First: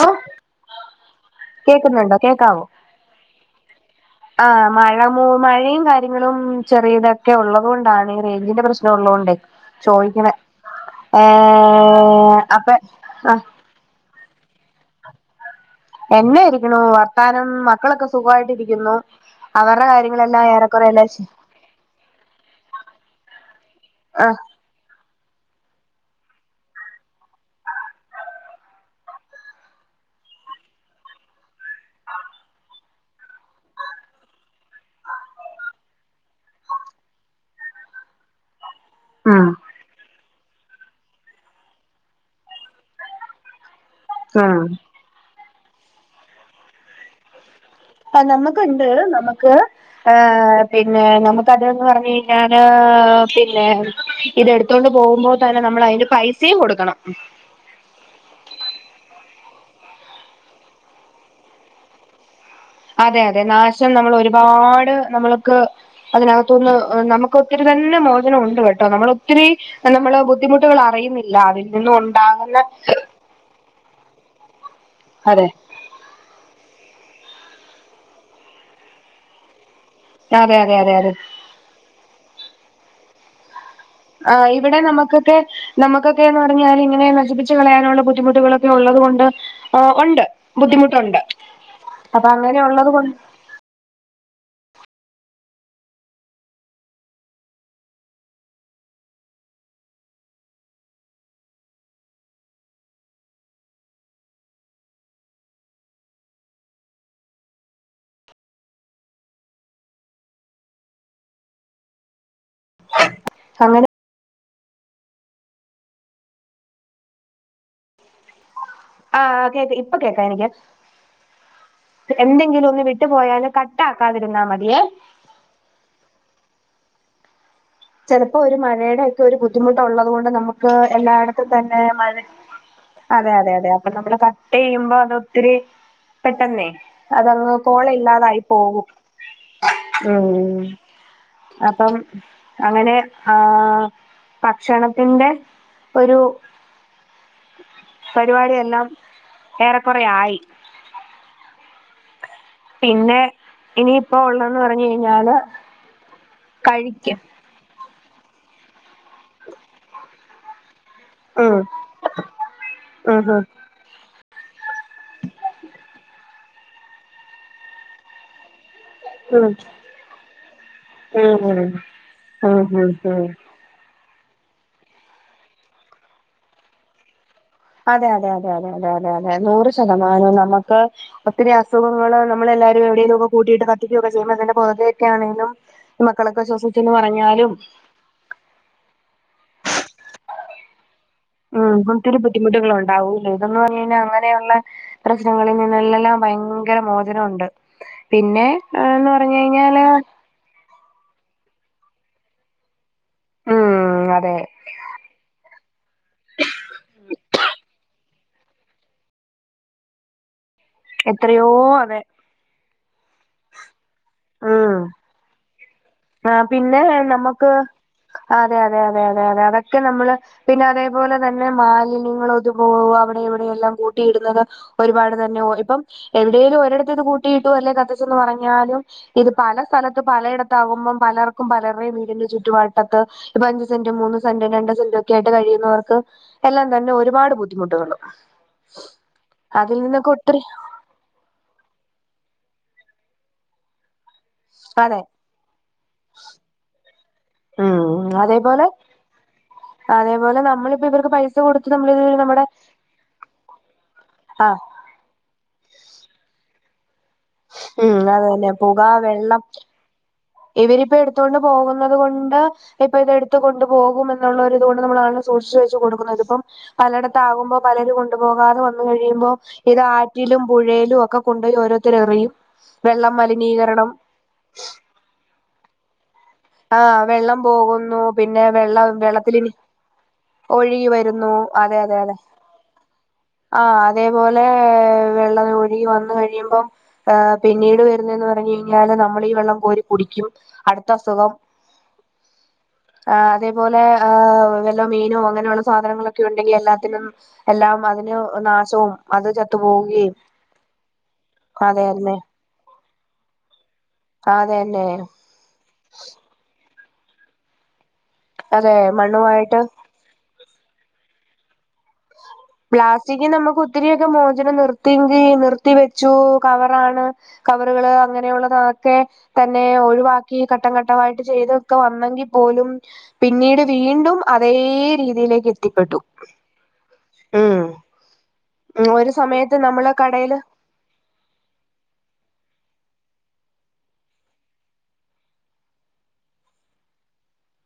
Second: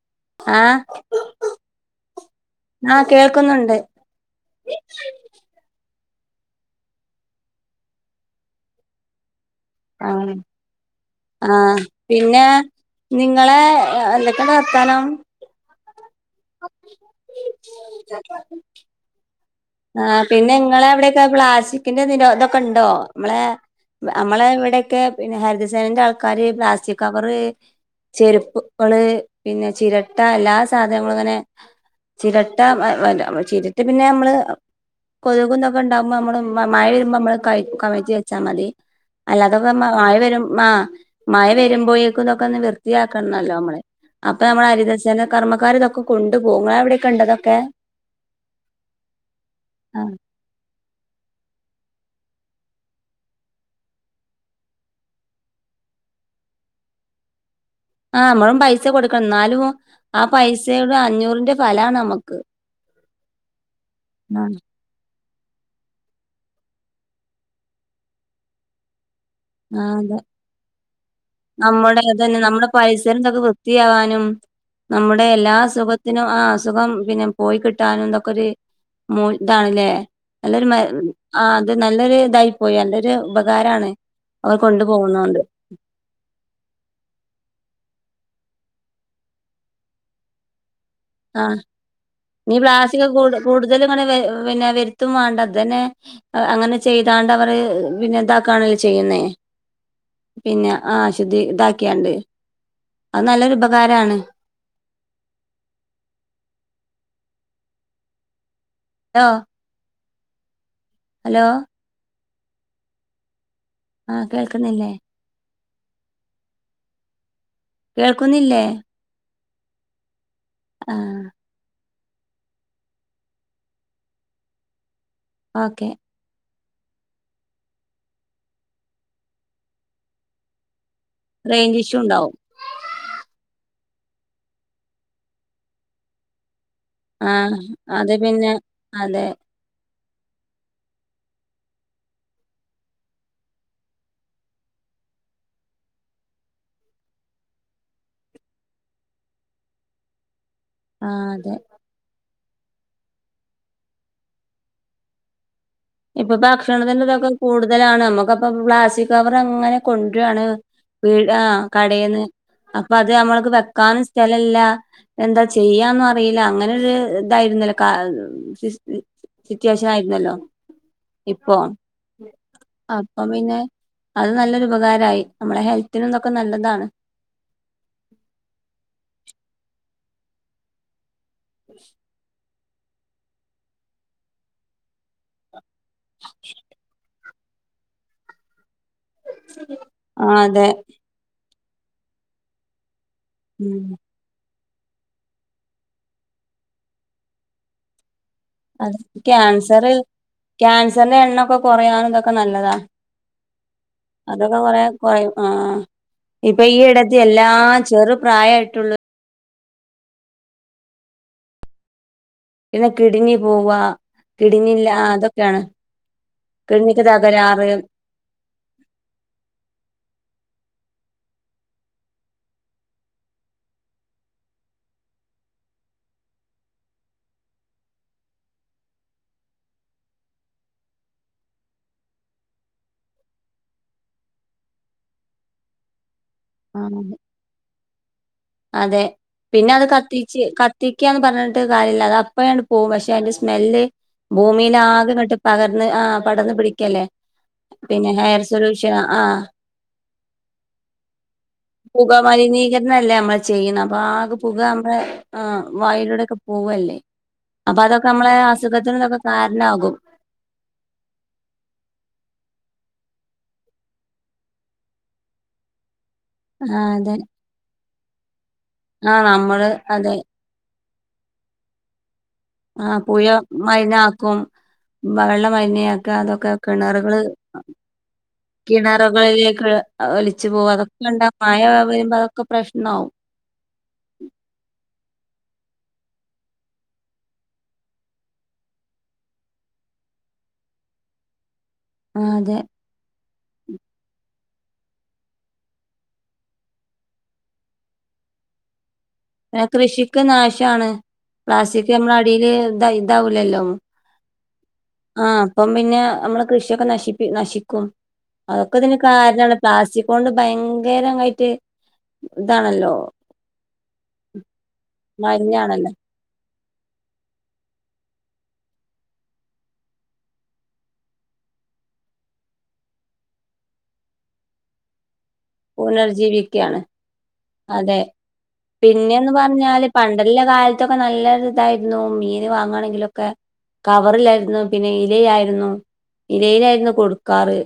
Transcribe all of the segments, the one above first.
ആഹ് ആഹ് കേക്കുന്നുണ്ടോ കേക്കാവോ ആഹ് കേൾക്കുന്നുണ്ട് ആഹ് മഴ മു മഴയും കാറ്റ് കാര്യങ്ങളും ചെറിയതൊക്കെ ഉള്ളതുകൊണ്ടാണ് ഈ റേഞ്ചിന്റെ പ്രശ്നം ഉള്ളത് കൊണ്ടേ ചോദിക്കണെ ആഹ് ആഹ് ഏഹ് പിന്നെ അപ്പൊ ആഹ് എന്താ വർത്താനം എന്നൊയിരിക്കണു വർത്താനം മക്കളൊക്കെ സുഖമായിട്ട് ഇരിക്ക്യുന്നു അവരുടെ ആഹ് കാര്യങ്ങളെല്ലാം പിന്നെ ഇങ്ങളെ ഏറെക്കുറെ എല്ലാം അവിടെക്കെ പ്ലാസ്റ്റിക്കിന്റെ നിരോ ഇതൊക്കെ ഇണ്ടോ ഇമ്മളെ ആഹ് നമ്മളെ ഇവിടെൊക്കെ പിന്നെ ഹരിതസേനന്റെ ആൾക്കാര് പ്ലാസ്റ്റിക് കവറ് ചെരുപ്പുകള് പിന്നെ ചിരട്ട എല്ലാ സാധനങ്ങളും അങ്ങനെ ചിരട്ട വാ വ ചിരട്ട പിന്നെ നമ്മള് കൊതുകും ഇതൊക്കെ ഇണ്ടകുമ്പോ നമ്മള് മഴ വരുമ്പോ നമ്മള് ക കവറ്റി വെച്ചാൽ മതി ഉം അല്ലാതെ ഇപ്പൊ മഴ വരും ആഹ് മഴ വരുമ്പോഴേക്കും ഇതൊക്കെ ഒന്ന് വൃത്തിയാക്കണല്ലോ നമ്മള് അപ്പൊ ഉം നമ്മളെ ഹരിതസേന കർമ്മക്കാര് ഇതൊക്കെ കൊണ്ട് പോവും ഇങ്ങളെ എവിടെ ഇണ്ടോ ഇതൊക്കെ ആഹ് നമ്മക് ഇണ്ട് നമുക്ക് ഏഹ് പിന്നെ നമുക്കതന്ന് പറഞ്ഞു കഴിഞ്ഞാല് പിന്നെ ഇത് എടുത്തോണ്ട് പോകുമ്പോൾ തന്നെ നമ്മള് അതിന്റെ പൈസയും കൊടുക്കണം ആഹ് നമ്മളും പൈസ കൊടുക്കണം എന്നാലും ആ പൈസയുടെ അഞ്ഞൂറിന്റെ ഫലാണ് നമ്മുക്ക് അതെ അതെ നാശം നമ്മള് ഒരുപാട് നമ്മൾക്ക് അതിനകത്തുന്ന് നമുക്ക് ഒത്തിരി തന്നെ മോചനം ഉണ്ട് കേട്ടോ നമ്മള് ഒത്തിരി അതെ നമ്മള് ബുദ്ധിമുട്ടുകൾ അറിയുന്നില്ല അതിൽ നിന്നും ഉണ്ടാകുന്ന ഇത്തരന്തൊക്കെ വൃത്തിയാവാനും നമ്മുടെ അതെ എല്ലാ സുഖ ത്തിനും, ആഹ് അസുഖം പിന്നെ പോയി കിട്ടാനും നഇതൊക്കെ ഒരു മോ ഇതാണല്ലേ അതെ നല്ലൊരു അതെ മ അതെ അതെ ആഹ് അത് നല്ലൊരു ഇതായി പോയി നല്ലൊരു ഉപകാരമാണ് ആഹ് ഇവിടെ നമുക്കൊക്കെ നമുക്കൊക്കെന്ന് പറഞ്ഞാല് ഇങ്ങനെ നശിപ്പിച്ച് കളയാനുള്ള ബുദ്ധിമുട്ടുകളൊക്കെ ഉള്ളത് കൊണ്ട് ഓഹ് ഉണ്ട് ബുദ്ധിമുട്ടുണ്ട് ആഹ് അപ്പൊ നീ അങ്ങനെ ഉള്ളത് പ്ലാസ്റ്റക് കൊണ്ട് കുട് കൂടുതലും ഇങ്ങനെ വര് പിന്നെ വരുത്തും വേണ്ട ഇതന്നെ അങ്ങനെ ചെയ്താണ്ട് അവര് പിന്നെ ഇതക്കാണോ ചെയ്യുന്നേ പിന്നെ ആഹ് അശുദ്ധി ഇതാക്കിയണ്ട് അത് നല്ലൊരു ഉപകാരമാണ് ലോ ഹലോ അങ്ങനെ ആഹ് കേൾക്കുന്നില്ലേ കേൾക്കുന്നില്ലേ ആഹ് കേട്ടി ഇപ്പൊ കേക്കാ എനിക്ക് ആഹ് എന്തെങ്കിലും ഒന്ന് വിട്ടു പോയാലും കട്ടക്കാതെ ഇരുന്ന മതിയേ ഓക്കെ ചിലപ്പോ ഒരു മഴയുടെ ഒക്കെ ഒരു ബുദ്ധിമുട്ടള്ളത് കൊണ്ട് നമുക്ക് എല്ലായിടത്തും റേഞ്ച് തന്നെ ഇഷ്യൂ മഴേ ഉണ്ടാവും അതെ അതെ അതെ അപ്പൊ നമ്മള് കട്ട് ചെയ്യുമ്പോ അത് ഒത്തിരി പെട്ടെന്നേ ആ അതങ്ങ് പോൾ അത് ഇല്ലാതായി പിന്നെ പോകും അതെ ഉം അപ്പം അങ്ങനെ ആഹ് ഭക്ഷണത്തിന്റെ ഒരു പരിപാടിയെല്ലാം ഏറെക്കുറെ ആയി ആതെ പിന്നെ ഇനിയിപ്പോ ഉള്ളതന്ന് പറഞ്ഞു കഴിഞ്ഞാല് ഇപ്പൊ ഭക്ഷണത്തിന്റെ കഴിക്കും ഇതൊക്കെ കൂടുതലാണ് നമ്മുക്കപ്പ പ്ലാസ്റ്റിക് കവർ അങ്ങനെ കൊണ്ടുവയാണ് വീട് ഉം ആഹ് കടയിൽന്ന് അപ്പൊ അത് ഉം നമ്മൾക്ക് വെക്കാനും സ്ഥലല്ല എന്താ ചെയ്യാന്നും അറിയില്ല. അങ്ങനെ ഒരു ഇതായിരുന്നല്ലോ കാ സിസ് ത് ഉം സിറ്റുവേഷൻ ആയിരുന്നല്ലോ ഉം ഉം ഇപ്പൊ. ഉം ഉം ഉം അപ്പ ഉം പിന്നെ അത് നല്ലൊരു ഉപകാരമായി. നമ്മളെ ഹെൽത്തിനും ഇതിനൊക്കെ നല്ലതാണ്. അതെ അതെ അതെ അതെ അതെ അതെ അതെ നൂറ് ശതമാനോം നമുക്ക് ഒത്തിരി അസുഖങ്ങള് നമ്മളെല്ലാരും എവിടെയെങ്കിലും ഒക്കെ കൂട്ടിയിട്ട് കത്തിക്കൊക്കെ ചെയ്യുമ്പേ അതിന്റെ പൊകയൊക്കെ ആണേലും മക്കളൊക്കെ ശ്വസിച്ചന്ന് പറഞ്ഞാലും ആഹ് അതെ ഉം ഒത്തിരി ബുദ്ധിമുട്ടുകളുണ്ടാവൂലോ. ഇതന്നന്ന് പറഞ്ഞ് ഉം കഴിഞ്ഞാ അങ്ങ നെയുള്ള പ്രശ്നങ്ങളിൽ നിന്നെല്ലാം ഭയങ്കര മോചനം ഉണ്ട്. പിന്നെ അത് ആന്ന് പറഞ്ഞ് കഴിഞ്ഞാല് ക്യാൻസർ ക്യാൻസറിന്റെ എണ്ണൊക്കെ കുറയാൻ ഇതൊക്കെ നല്ലതാ. ഉം അതെ അതൊക്കെ കൊറേ കുറയും. ആഹ് ഇപ്പൊ ഈ ഇടത്തീ എല്ലാ ചെറു പ്രായമായിട്ടുള്ള എത്രയോ അതെ. പിന്നെ കിഡ്നി പോവാ കിഡ്നി ഉം ഇല്ല. അതൊക്കെയാണ് ആ പിന്നെ കിഡ്‌നിക്ക് നമുക്ക് തകരാറ് അതെ അതെ അതെ അതെ അതെ അതൊക്കെ നമ്മള് പിന്നെ അതേപോലെ തന്നെ മാലിന്യങ്ങളതുപോ അവിടേം ഇവിടെയെല്ലാം കൂട്ടിയിടുന്നത് ഒരുപാട് തന്നെ ഓഹ് ഇപ്പം എവിടേലും ഒരിടത്ത് ഇത് കൂട്ടിയിട്ടു അല്ലെ കത്തിച്ചന്ന് പറഞ്ഞാലും ഇത് പല സ്ഥലത്ത് പലയിടത്താകുമ്പം പലർക്കും പലരുടെയും വീടിന്റെ ചുറ്റുവട്ടത്ത് ഇപ്പ അഞ്ചുസെന്റും മൂന്ന് സെന്റും രണ്ട് സെന്റും ഒക്കെ ആയിട്ട് കഴിയുന്നവർക്ക് എല്ലാം തന്നെ ആഹ് ഒരുപാട് ബുദ്ധിമുട്ടുകള് അതെ പിന്നെ അത് കത്തിച്ച് ക ത്തിക്കാന്ന് പറഞ്ഞിട്ട് കാര്യമില്ല. അത് അപ്പഴണ്ട് പോകും. പക്ഷെ അതിന്റെ സ്മ്മെല്ല് ഭൂമിയിൽ അതെ ആകെ ഇങ്ങട്ട് പകർന്ന് ആഹ് പടർന്ന് പിടിക്കല്ലേ. ഉം പിന്നെ ഹെയർ അതേപോലെ സൊലൂഷൻ ആഹ് അതേപോലെ നമ്മളിപ്പ ഇവർക്ക് പൈസ കൊടുത്ത് നമ്മളിതവരു നമ്മടെ ന്നല്ലേ നമ്മള് ചെയ്യണെ. അപ്പൊ ആകെ പുക നമ്മുടെ ആഹ് വായിലൂടൊക്കെ പോവല്ലേ. അപ്പൊ ഉം അതൊക്കെ അത് നമ്മളെ തന്നെ പുക അസുഖത്തിനതൊക്കെ വെള്ളം കാരണമാകും. ഇവരിപ്പോ എടുത്തോണ്ട് പോകുന്നത് കൊണ്ട് ഇപ്പൊ ഇത് എടുത്തു കൊണ്ട് പോകും എന്നുള്ളൊരിതുകൊണ്ട് നമ്മളതങ്ങ് സൂക്ഷിച്ചു വെച്ച് കൊടുക്കുന്നു. ഇത് ഇപ്പം ആഹ് അതെ പലയിടത്താകുമ്പോ പലരും കൊണ്ടുപോകാതെ വന്നു ആഹ് കഴിയുമ്പോ നമ്മള് ഇത് അതെ ആറ്റിലും പുഴയിലും ഒക്കെ കൊണ്ടുപോയി ഓരോരുത്തര് എറിയും ആഹ് വെള്ളം പുഴ മലിനീകരണം മലിന ആക്കും. വെള്ള മലിനാക്കാ. അതൊക്കെ ആഹ് കിണറുകള് വെള്ളം പോകുന്നു പിന്നെ വെള്ളം വെള്ളത്തിലിനി കിണറുകളിലേക്ക് ഒലിച്ചു പോകും. ഒഴുകി അതൊക്കെ വരുന്നു ഉണ്ടാവും. മഴ അതെ അതെ അതെ വരുമ്പേ അതൊക്കെ പ്രശ്നമാവും. ആഹ് അതേപോലെ വെള്ളം ഒഴുകി വന്നു കഴിയുമ്പോ ആഹ് പിന്നീട് വരുന്നേന്ന് പറഞ്ഞ് കഴിഞ്ഞാല് നമ്മള് ഈ വെള്ളം കോരി കുടിക്കും അടുത്ത അസുഖം ആഹ് അതെ ആഹ് അതേപോലെ ഏഹ് വല്ലോ മീനോ അങ്ങനെയുള്ള സാധനങ്ങളൊക്കെ ഉണ്ടെങ്കിൽ എല്ലാത്തിലും എല്ലാം അതിന് നാശവും അത് ഏഹ് ചത്തുപോവുകയും കൃഷിക്ക് നാശമാണ്. പ്ലാസ്റ്റിക് നമ്മളെ അതെന്നെ അടിയില് ഇത് ഇതാവൂല്ലല്ലോ. ആഹ് അത് തന്നെ. ആഹ് അപ്പം പിന്നെ നമ്മള് കൃഷിയൊക്കെ നശിപ്പി നശിക്കും. അതെ അതൊക്കെ ഇതിന് കാരണമാണ് മണ്ണുമായിട്ട് പ്ലാസ്റ്റി ക്കൊണ്ട് ഭയങ്കരങ്ങായിട്ട് പ്ലാസ്റ്റിക്കിന്ന് നമുക്ക് ഒത്തിരിയൊക്കെ മോചനം നിർത്തിയെങ്കി നിർത്തി മലിനാണല്ലോ വെച്ചു കവറാണ് കവറുകള് അങ്ങനെയുള്ളതൊക്കെ തന്നെ ഒഴിവാക്കി ഘട്ടംഘട്ടമായിട്ട് ചെയ്തൊക്കെ വന്നെങ്കിൽ പോലും പിന്നീട് വീണ്ടും അതേ രീതിയിലേക്കെ പുനർജ്ജീവിക്കയാണ്. അതെ ഒരു പിന്നേന്ന് സമയത്ത് പറഞ്ഞാല് നമ്മള് കടേല് പണ്ടെല്ല കാൽ ഇതൊക്ക നല്ലൊരിതായിരുന്നു മീന് വാങ്ങണെങ്കിലൊക്കെ കവറില്ലായിരുന്നു പിന്ന ഇലയായിരുന്നു ഇലയിലായിരുന്നു കൊടുക്കാറ്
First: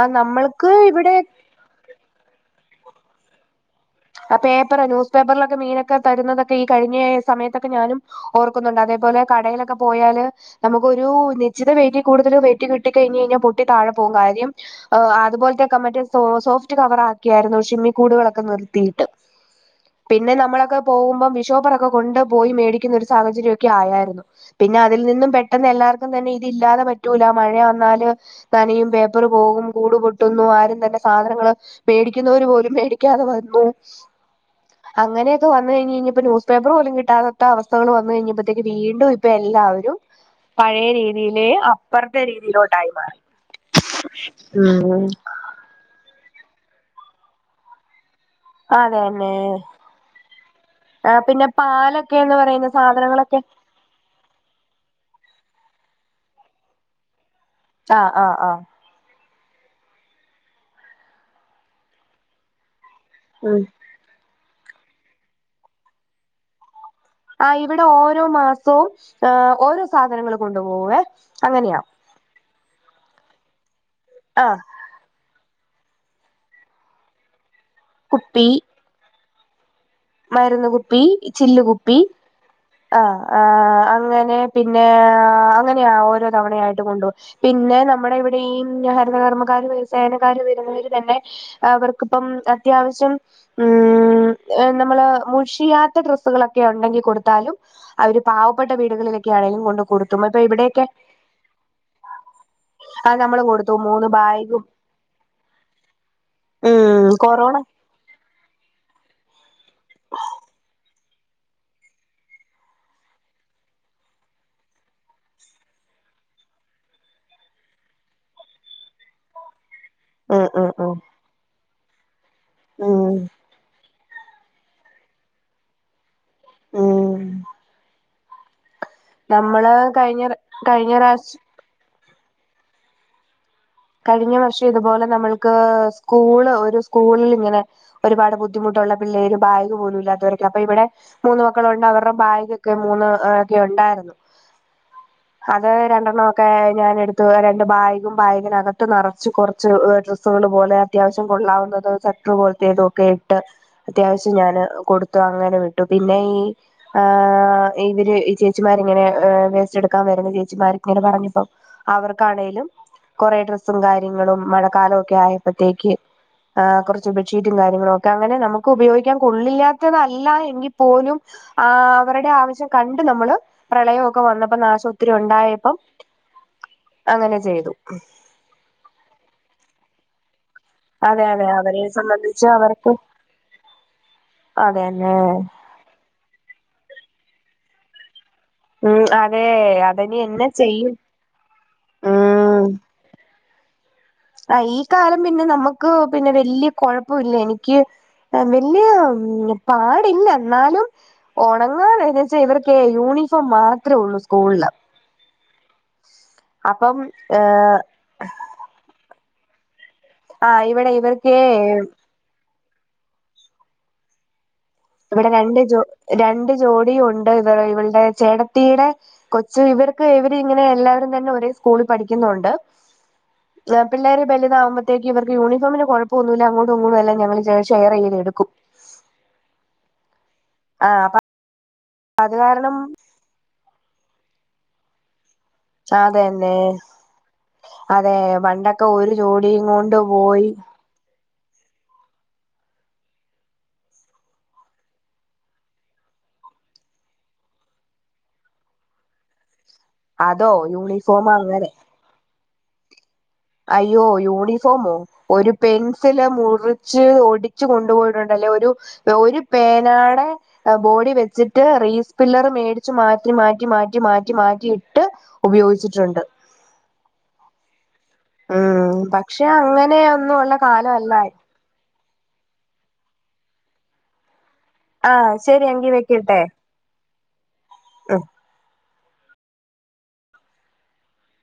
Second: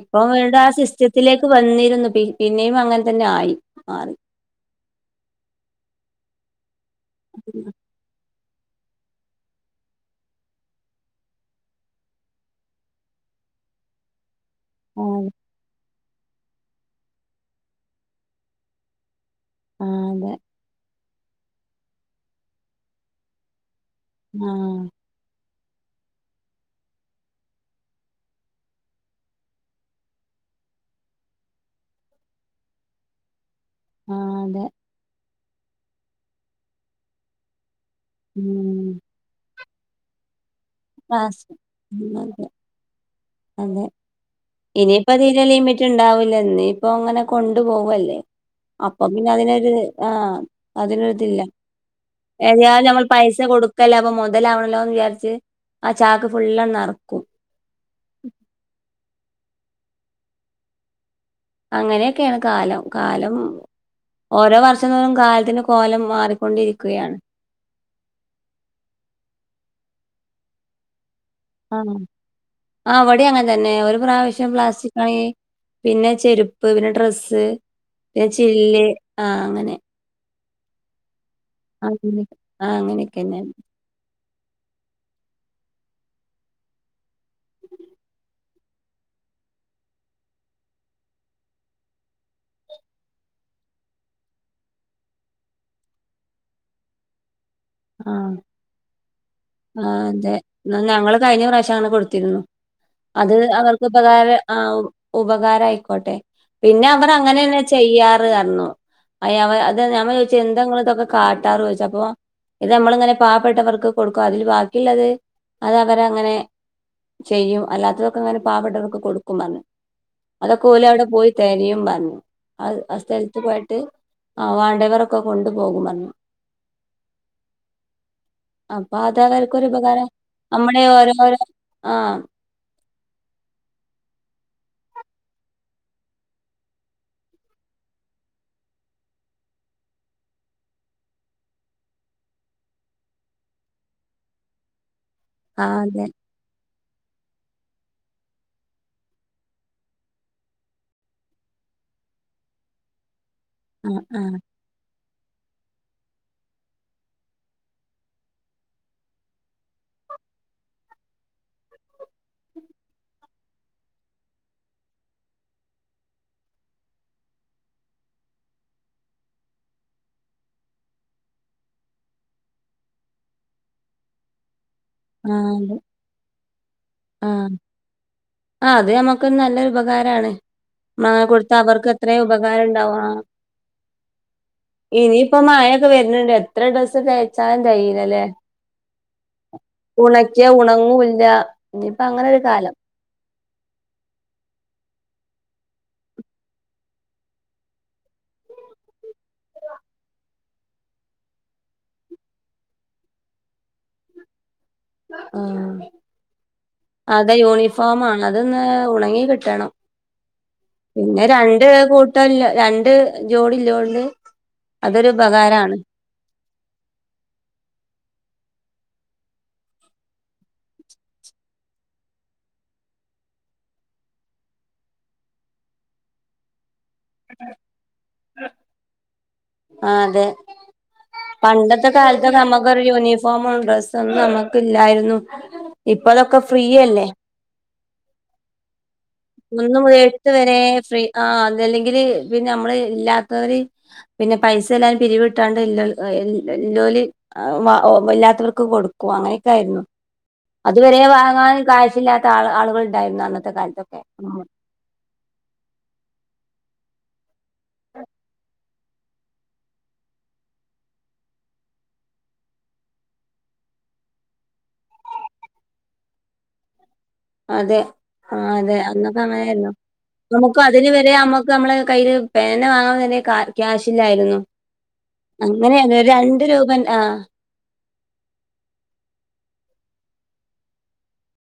ആഹ് നമ്മൾക്ക് ഇവിടെ അവരിടാസിസ്റ്റത്തിലേക്ക് വന്നിരുന്നു, പി പിന്നെയും അങ്ങന തന്നെ ആയി മാറി ആ പേപ്പറ് ന്യൂസ് പേപ്പറിലൊക്കെ മീനൊക്കെ തരുന്നതക്ക ഈ കഴിഞ്ഞ സമയത്തൊക്ക ഞാനും ഓർക്കുന്നുണ്ടതേപോലെ കടയിലൊക്കെ പോയാല് നമുക്കൊരു നിശ്ചത വെയിറ്റീ കൂടുതൽ വെയ്റ്റ് കിട്ടി കഴിഞ്ഞ് കഴിഞ്ഞ പൊട്ടി താഴെ പോവും കാര്യം ആ അതെ അതുപോലെത്തേക്കെ മറ്റേ സോ സോഫ്റ്റ് കവറാക്കിയായിരുന്നു, ഷെമ്മീ കൂടുകളൊക്കെ നിർത്തി. അതെ പിന്നെ നമ്മളൊക്കെ പോവുമ്പം ബിഷോപ്പറൊക്കെ കൊണ്ട് പോയി മേടിക്കുന്നൊരു സാഹചര്യോക്കായായിരുന്നു. ആഹ് പിന്നതിൽ നിന്നും പെട്ടെന്ന് എല്ലാർക്കും തന്നെ ഇതില്ലാതെ പറ്റൂല മഴ വന്നാല് നനയും പേപ്പറ് പോകും കൂടു പൊട്ടുന്നു ആരും തന്നെ സാധനങ്ങള് പേടിക്കുന്നവര് പോലും മേടിക്കാതെ വന്നു ആഹ് അതെ അങ്ങനെയൊക്കാ വന്ന് കഴിഞ്ഞഴിഞ്ഞപ്പോ ന്യൂസ്പേപ്പറ് പോലും കിട്ടാത്ത അവസ്ഥകള് വന്ന്കഴിഞ്ഞപ്പഴത്തേക്ക് ഉം വീണ്ടു ഇപ്പ് ഇപ്പെല്ലാവരും പഴയ ക്ലാസ് രീതിയിലെ അപ്പറത്തെ അതെ രീതിയിലോട്ടായി മാറി. അതെ ഉം ഇനിയിപ്പ തീരെ ലിമിറ്റെ ണ്ടാവില്ല ഇനിയിപ്പങ്ങന കൊണ്ടു പോവല്ലേ. അപ്പൊ പിന്നെ അതന്നെ അതിനൊരു ആഹ് ആ അതിനൊരിതില്ല പിന്നെ പാലൊക്കെന്ന് പറയുന്ന എന്നാലും ഞമ്മൾ പൈസ സാധനങ്ങളൊക്കെ കൊടുക്ക് അല്ല അപ്പ മുതലാവണല്ലോന്ന് വിചാരിച്ച് ആ ചാക്ക് ഫുള്ളങ്ങ് നറക്കും. ആഹ് ആഹ് ആഹ് അങ്ങനെയെക്കേണ് കാലം കാലം. ഉം ഓരോ വർഷതോറും കാലത്തിന് കോലം മാറിക്കൊണ്ടിരിക്കുകയാണ്. ആ ഇവിടെ ഓരോ മാസവും ഏഹ് ഓരോ സാധനങ്ങള് കൊണ്ടു പോകുവേ. അഹ് അവിടേഅങ്ങന തന്നെ ഒരു ആ പ്രാവശ്യം പ്ലാസ്റ്റിക് ആണെങ്കി പിന്നെ ചെരുപ്പ് പിന്ന ഡ്രസ്സ് പിന്ന കുപ്പി ചില്ല് ആഹ് അങ്ങനെ മരുന്ന് കുപ്പി ചില്ലുകുപ്പി അങ്ങനെ. ആഹ് അഹ് അങ്ങനെയൊക്കെന്നെയാണ്. അഹ് അങ്ങനേ പ് പിന്നേ അങ്ങനെയാ ഓരോ തവണയായിട്ട് കൊണ്ടുപോ പിന്നെ നമ്മുടിവിട ഈ ഹരതകർമ്മക്കാര് വ്യസേനക്കാര് വരുന്നവര് തന്നെ അവർക്കിപ്പം അത്യാവശ്യം ഉം [unintelligible] നമ്മള് മുഷിയാത്ത ഡ്രസ്സുകളൊക്കെ ഒണ്ടെങ്കിൽ കൊടുത്താലും അവര് ആഹ്. പാവപ്പെട്ട വീടുകളിലെക്ക് ആഹ് അതേ ഞങ്ങള് കഴിഞ്ഞ പ്രാവശ്യം അങ്ങന കൊടുത്തിരുന്നു. അത് നമ്മള് കൊടുത്തു മൂന്ന് അവർക്കുപകാര ബാഗും അഹ് ഉപകാരയിക്കോട്ടെ. പിന്നെ അവർ ഉം കൊറോണ അങ്ങനെന്നെ ചെയ്യാറ് അന്നും അയ അവർ അതേ ഞമ്മൾ ചോദിച്ച് എന്താനിങ്ങളിതൊക്കെ കാട്ടാറ് ചോദിച്ചപ്പൊ ഇത് നമ്മളിങ്ങനെ പാവപ്പെട്ടവർക്ക് കൊടുക്കും അതിൽ ബാക്കിയുള്ളത് അത് അവരങ്ങനെ ചെയ്യും അല്ലാത്തതൊക്കിങ്ങനെ പാവപ്പെട്ടോർക്കു കൊടുക്കും പറഞ്ഞ്. ഉം അതൊക്കെ ഉം ഉം ഓലവിടെ പോയി തെരയും പറഞ്ഞ് ആ ആ ഉം സ്ഥലത്ത് പോയാട്ട് ആ വാണ്ടിയവരൊക്ക കൊണ്ടു പോകും പറഞ്ഞു. ഉം അപ്പ അതാണവർക്കൊരു നമ്മള് ഉപകാരം കഴിഞ്ഞ നമ്മുടെ ഈ കഴിഞ്ഞ പ്രാവശ്യം ഓരോരോ ആഹ് കഴിഞ്ഞ വർഷം ഇതുപോലെ നമ്മൾക്ക് സ്കൂള് ഒരു സ്കൂളിലിങ്ങനെ ഒരുപാട് ബുദ്ധിമുട്ടൊള്ള പിള്ളേര് ബാഗ് പോലും ഇല്ലാത്തോരൊക്കെ അപ്പ യിവടെ മൂന്ന് മക്കളുണ്ട് അവരുടെ ബാഗൊക്കെ മൂന്ന് ഒക്കെ ഒണ്ടായിർന്ന്. അത് ആഹ് അതെ രണ്ടെണ്ണം ഒക്കെ ഞാനെടുത്തു രണ്ടു ബാഗും ബാഗിനകത് ത്ത് നെറച്ച് കൊറച്ച് ഡ്രസ്സുകളുപോലെ അത്യാവശ്യം കൊള്ളാവുന്നതും സെട്രു പോലത്തേതും ഒക്കെ ഇട്ട് ആഹ് അത്യാവിശ്യം ആഹ് ഞാന് കൊടുത്തു അങ്ങനെ വിട്ടു പിന്നെ ഈ ആ ഇവര് ഈ ചേച്ചിമാരിങ്ങനെ വേസ്റ്റ് എടുക്കാൻ വരുന്ന ചേച്ചിമാരിങ്ങനെ പറഞ്ഞപ്പോ അവർക്കാണേലും കൊറെേ ഡ്രസ്സും കാര്യങ്ങളും മഴക്കാലൊവൊക്കെ ആയപ്പത്തേയ്ക്ക് ആഹ് കൊറച്ച് ബെഡ്ഷീറ്റും കാര്യങ്ങളൊക്കെ അങ്ങനെ നമുക്ക് ഉപയോഗിക്കാൻ കൊള്ളില്ലാത്തതല്ല എങ്കിൽ പോലും ആഹ് അവര്ടെ ആവിശ്യം കണ്ട് നമ്മള് പ്രളയം ഒക്കെ വന്നപ്പം നാശം ഒത്തിരി ആഹ് ഒണ്ടായപ്പം അതെ ആഹ് അത് നമ്മുക്കും നല്ലൊരു ഉപകാരാണ്. മ് അതെ അതെ കൊടുത്താ അവരെ അവർക്ക് എത്രേ സംബന്ധിച്ച് അവർക്ക് ഉപകാരണ്ടാവു ആഹ് അതെന്നെ ഇനിയിപ്പം മഴൊക്കെ വര്ന്ണ്ട് എത്ര ഡ്രസ്സ് തെയ്ച്ചാലും തെയ്യീലലേ ഉം അതെ അതിനി ഉണക്കിയ എന്നെ ചെയ്യും ഉണങ്ങൂല്ല ഇനിയിപ്പം അങ്ങനൊരു കാലം ആഹ് ഈ കാലം പിന്നെ നമ്മക്ക് പിന്നെ വല്യ കൊഴപ്പുല്ല എനിക്ക് ആ വല്യാ പാടില്ല എന്നാലും ഒണങ്ങാൻ എന്ന് വെച്ചേ ഇവർക്ക് യൂണിഫോം മാത്രേ ഒള്ളൂ സ്കൂള്ല് ആഹ് അതെ ഏഹ് യൂണിഫോമാണ് അതൊന്ന് ഒണങ്ങി കിട്ടണം ആ ഇവിടെ പിന്നെ ഇവർക്ക് രണ്ട് കൂട്ടല്ല രണ്ട് ജോഡി ഇല്ലോണ്ട് ഇവടെ രണ്ട് ജൊ രണ്ട് ജോഡിയുണ്ട്. ഇവള് ഇവള്ടെ ചേട്ടത്തീടെ കൊച്ച് ഇവർക്ക് ഇവര് ഇങ്ങനെ എല്ലാരും തന്നെ ഒരേ സ്കൂള്ല് പഠിക്കുന്നോണ്ട് പിള്ളേര് ബല്താകുമ്പഴത്തേക്ക് ഇവര്ക്ക് യൂണഫോമിന് കൊഴപ്പൊന്നുല്ല അങ്ങോട്ടും ഇങ്ങോട്ടും എല്ലാം ഞങ്ങള് ഷെയറ്യ്തെടുക്കും ആഹ് അതെ ആഹ് പ പണ്ടത്തെ കാലത്തൊക്കെ നമുക്കൊരു യൂണിഫോമും, ഡ്രസ്സൊന്നും, നമ്മക്ക് ഇല്ലായിരുന്നു ഇപ്പ അതൊക്കെ അതന്നെ ഫ്രീയല്ലേ അതെ പണ്ടൊക്കെ ഒരു ജോഡിയും ഒന്ന് കൊണ്ട് മുതൽ എട്ട് പോയി വരെ ഫ്രീ ആഹ് അതെല്ലെങ്കില് പിന്നെ നമ്മള് ഇല്ലാത്തവര് പിന്നെ പൈസ എല്ലാരും പിരിവിട്ടാണ്ട് ല്ല ഇല്ല ഇല്ലോല് എഹ് വ ഇല്ലാത്തവർക്ക് കൊടുക്കും അങ്ങനെയൊക്കെ ആയിരുന്നു. അതോ അത് വരെ യൂണിഫോം വാങ്ങാന് അങ്ങനെ കാശ് ഇല്ലാ ത്ത ആള് ആളുകള് ഇണ്ടായിരുന്നു അന്നത്തെ കാലത്തൊക്കെ പ്പൊ യൂണിഫോമോ ഒരു പെൻസില് മുറിച്ച് ഒടി ച്ച് കൊണ്ടുപോയിട്ടുണ്ട് ല്ലേ ഒരു ഒരു പേനാടെ ബോഡി വെച്ചിട്ട് റീസ്പില്ലറ് മേടിച്ചു മാറ്റി മാറ്റി മാറ്റി മാറ്റി മാറ്റിയിട്ട് ഉപയോഗിച്ച്ട്ടുണ്ട് അതെ ആ അതെ ഉം അന്നൊക്കെ പക്ഷെ അങ്ങനാരുന്നു അങ്ങനെ ഒന്നും ഉള്ള നമുക്ക് അതിന് വരെ കാലമല്ല നമ്മക്ക് നമ്മളെ കയ്യില് പേന വാങ്ങാം തന്നെ ക്യാഷ് ഇല്ലായിരുന്നു ആ ശരി അങ്ങനെയാണ് ഒര് രണ്ട് രൂപ ആഹ് ഉം